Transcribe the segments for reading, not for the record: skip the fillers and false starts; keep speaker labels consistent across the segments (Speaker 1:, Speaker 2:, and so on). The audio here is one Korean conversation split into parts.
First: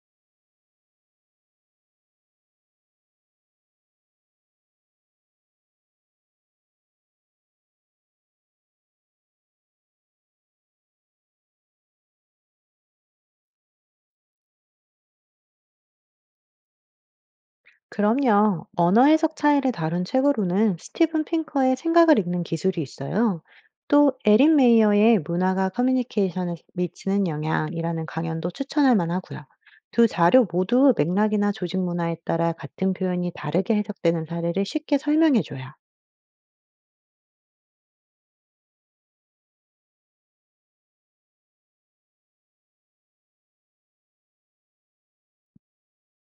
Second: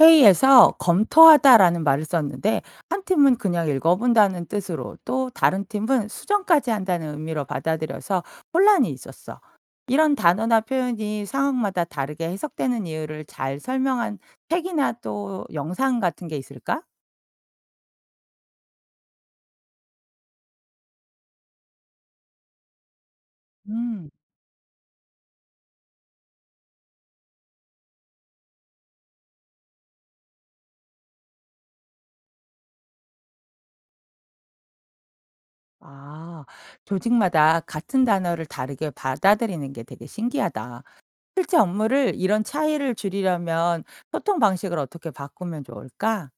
Speaker 1: 회의에서 검토하다라는 말을 썼는데 한 팀은 그냥 읽어본다는 뜻으로 또 다른 팀은 수정까지 한다는 의미로 받아들여서 혼란이 있었어. 이런 단어나 표현이 상황마다 다르게 해석되는 이유를 잘 설명한 책이나 또 영상 같은 게 있을까?
Speaker 2: 그럼요. 언어 해석 차이를 다룬 책으로는 스티븐 핑커의 생각을 읽는 기술이 있어요.
Speaker 1: 음,
Speaker 2: 또 에린 메이어의 문화가 커뮤니케이션에 미치는 영향이라는 강연도 추천할 만하고요. 두 자료 모두 맥락이나 조직 문화에 따라 같은 표현이 다르게 해석되는 사례를 쉽게 설명해줘요.
Speaker 1: 아, 조직마다 같은 단어를 다르게 받아들이는 게 되게 신기하다. 실제 업무를 이런 차이를 줄이려면 소통 방식을 어떻게 바꾸면 좋을까?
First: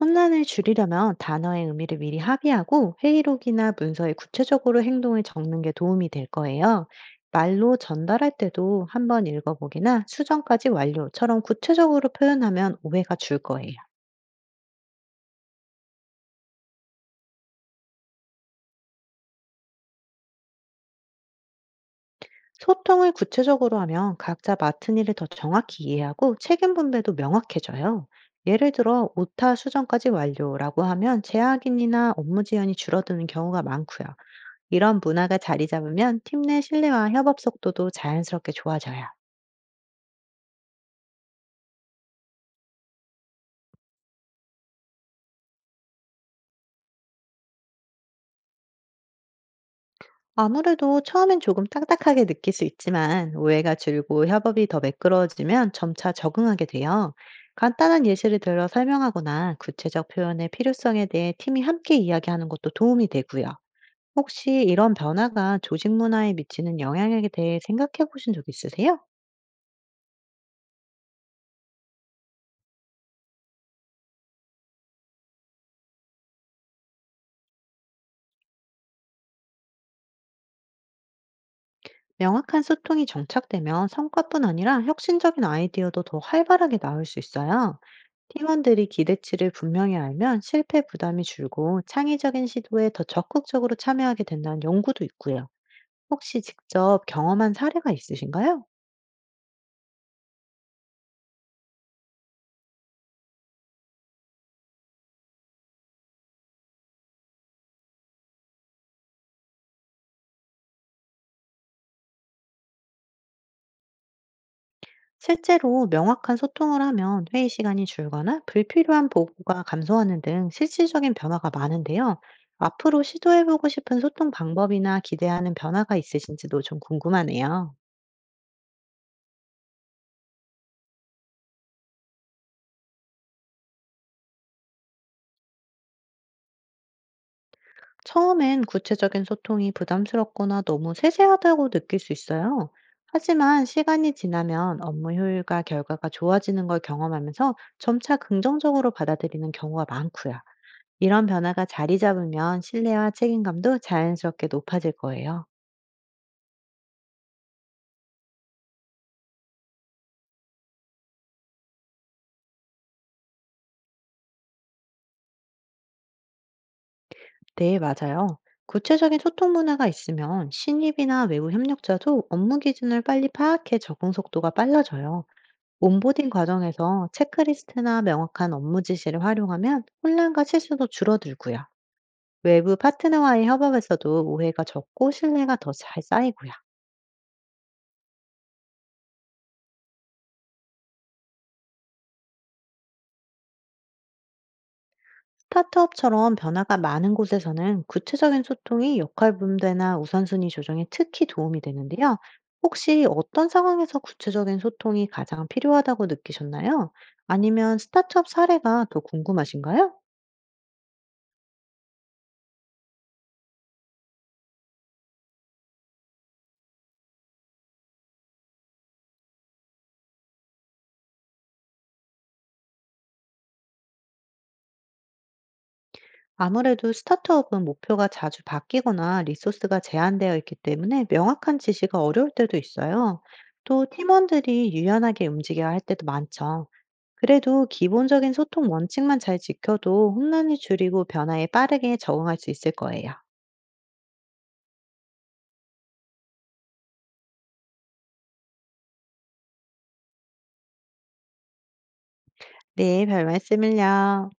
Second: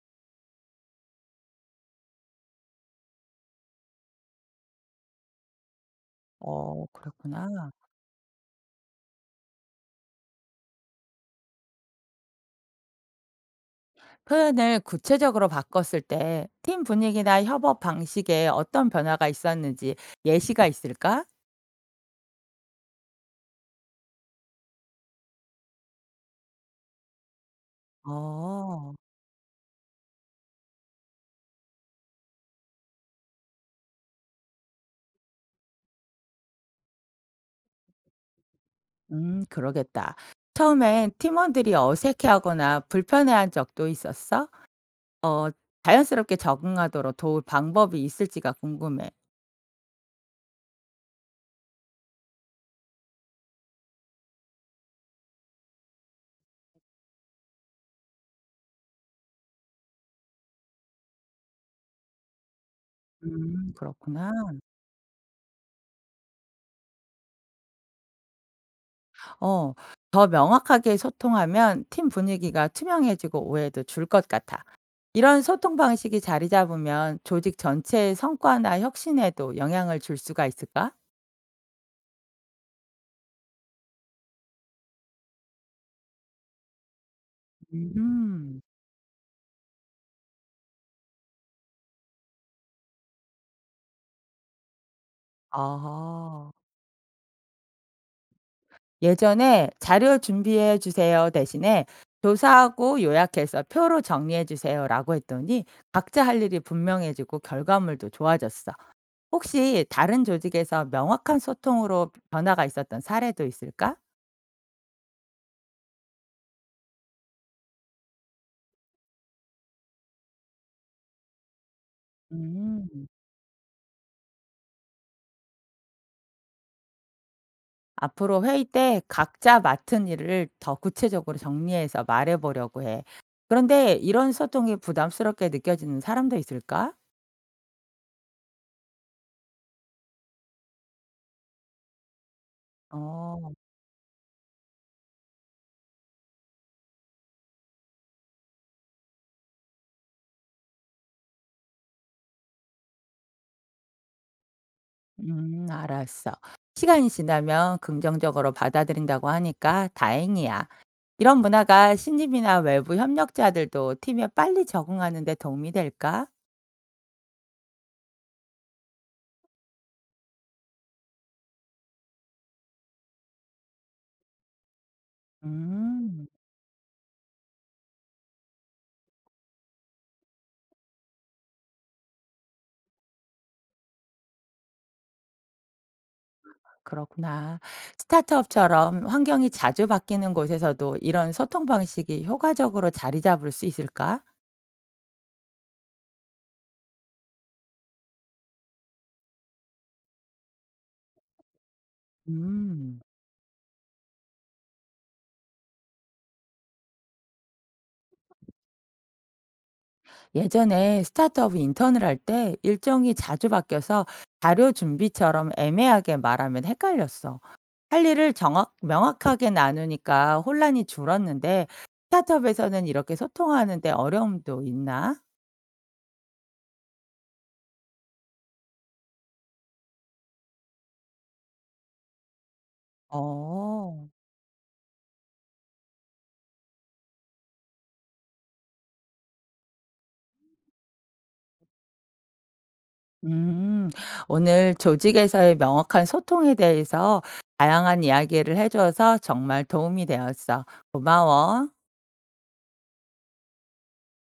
Speaker 2: 혼란을 줄이려면 단어의 의미를 미리 합의하고, 회의록이나 문서에 구체적으로 행동을 적는 게 도움이 될 거예요.
Speaker 1: 어, 그렇구나.
Speaker 2: 말로 전달할 때도 한번 읽어보기나 수정까지 완료처럼 구체적으로 표현하면 오해가 줄 거예요.
Speaker 1: 표현을 구체적으로 바꿨을 때 팀 분위기나 협업 방식에 어떤 변화가 있었는지 예시가 있을까?
Speaker 2: 소통을 구체적으로 하면 각자 맡은 일을 더 정확히 이해하고, 책임 분배도 명확해져요. 예를
Speaker 1: 어,
Speaker 2: 들어, 오타 수정까지 완료라고 하면 재확인이나 업무 지연이 줄어드는 경우가 많고요. 이런 문화가 자리 잡으면 팀 내 신뢰와 협업 속도도 자연스럽게 좋아져요.
Speaker 1: 그러겠다. 처음엔 팀원들이 어색해하거나 불편해한 적도 있었어? 어, 자연스럽게 적응하도록 도울 방법이 있을지가 궁금해.
Speaker 2: 아무래도 처음엔 조금 딱딱하게 느낄 수 있지만, 오해가 줄고 협업이 더 매끄러워지면 점차 적응하게 돼요. 간단한 예시를 들어 설명하거나, 구체적 표현의 필요성에 대해 팀이 함께 이야기하는 것도 도움이 되고요.
Speaker 1: 그렇구나.
Speaker 2: 혹시 이런 변화가 조직 문화에 미치는 영향에 대해 생각해 보신 적 있으세요?
Speaker 1: 어. 더 명확하게 소통하면 팀 분위기가 투명해지고 오해도 줄 것 같아. 이런 소통 방식이 자리 잡으면 조직 전체의 성과나 혁신에도 영향을 줄 수가 있을까?
Speaker 2: 명확한 소통이 정착되면 성과뿐 아니라 혁신적인 아이디어도 더 활발하게 나올 수 있어요.
Speaker 1: 음.
Speaker 2: 팀원들이 기대치를 분명히 알면 실패 부담이 줄고, 창의적인 시도에 더 적극적으로 참여하게 된다는 연구도 있고요. 혹시
Speaker 1: 아.
Speaker 2: 직접 경험한 사례가 있으신가요?
Speaker 1: 예전에 "자료 준비해 주세요." 대신에 "조사하고 요약해서 표로 정리해 주세요."라고 했더니 각자 할 일이 분명해지고 결과물도 좋아졌어. 혹시 다른 조직에서 명확한 소통으로 변화가 있었던 사례도 있을까?
Speaker 2: 실제로 명확한 소통을 하면 회의 시간이 줄거나 불필요한 보고가 감소하는 등 실질적인 변화가 많은데요. 앞으로
Speaker 1: 음.
Speaker 2: 시도해보고 싶은 소통 방법이나 기대하는 변화가 있으신지도 좀 궁금하네요.
Speaker 1: 앞으로 회의 때 각자 맡은 일을 더 구체적으로 정리해서 말해보려고 해. 그런데 이런 소통이 부담스럽게 느껴지는 사람도 있을까?
Speaker 2: 처음엔 구체적인 소통이 부담스럽거나 너무 세세하다고 느낄 수 있어요.
Speaker 1: 어,
Speaker 2: 하지만 시간이 지나면 업무 효율과 결과가 좋아지는 걸 경험하면서 점차 긍정적으로 받아들이는 경우가 많고요. 이런 변화가 자리 잡으면 신뢰와 책임감도 자연스럽게 높아질 거예요.
Speaker 1: 알았어. 시간이 지나면 긍정적으로 받아들인다고 하니까 다행이야. 이런 문화가 신입이나 외부 협력자들도 팀에 빨리 적응하는 데 도움이 될까?
Speaker 2: 네, 맞아요. 구체적인 소통 문화가 있으면 신입이나 외부 협력자도 업무 기준을 빨리 파악해 적응 속도가 빨라져요.
Speaker 1: 음,
Speaker 2: 온보딩 과정에서 체크리스트나 명확한 업무 지시를 활용하면 혼란과 실수도 줄어들고요. 외부 파트너와의 협업에서도 오해가 적고 신뢰가 더 잘 쌓이고요.
Speaker 1: 그렇구나. 스타트업처럼 환경이 자주 바뀌는 곳에서도 이런 소통 방식이 효과적으로 자리 잡을 수 있을까?
Speaker 2: 스타트업처럼 변화가 많은 곳에서는 구체적인 소통이 역할 분배나 우선순위 조정에 특히 도움이 되는데요.
Speaker 1: 음.
Speaker 2: 혹시 어떤 상황에서 구체적인 소통이 가장 필요하다고 느끼셨나요? 아니면 스타트업 사례가 더 궁금하신가요?
Speaker 1: 예전에 스타트업 인턴을 할 때 일정이 자주 바뀌어서 자료 준비처럼 애매하게 말하면 헷갈렸어. 할 일을 정확, 명확하게 나누니까 혼란이 줄었는데 스타트업에서는 이렇게 소통하는데 어려움도 있나?
Speaker 2: 아무래도 스타트업은 목표가 자주 바뀌거나 리소스가 제한되어 있기 때문에 명확한 지시가 어려울 때도 있어요. 또
Speaker 1: 어.
Speaker 2: 팀원들이 유연하게 움직여야 할 때도 많죠. 그래도 기본적인 소통 원칙만 잘 지켜도 혼란을 줄이고 변화에 빠르게 적응할 수 있을 거예요.
Speaker 1: 음, 오늘 조직에서의 명확한 소통에 대해서 다양한 이야기를 해줘서 정말 도움이 되었어. 고마워.
Speaker 2: 네, 별 말씀을요.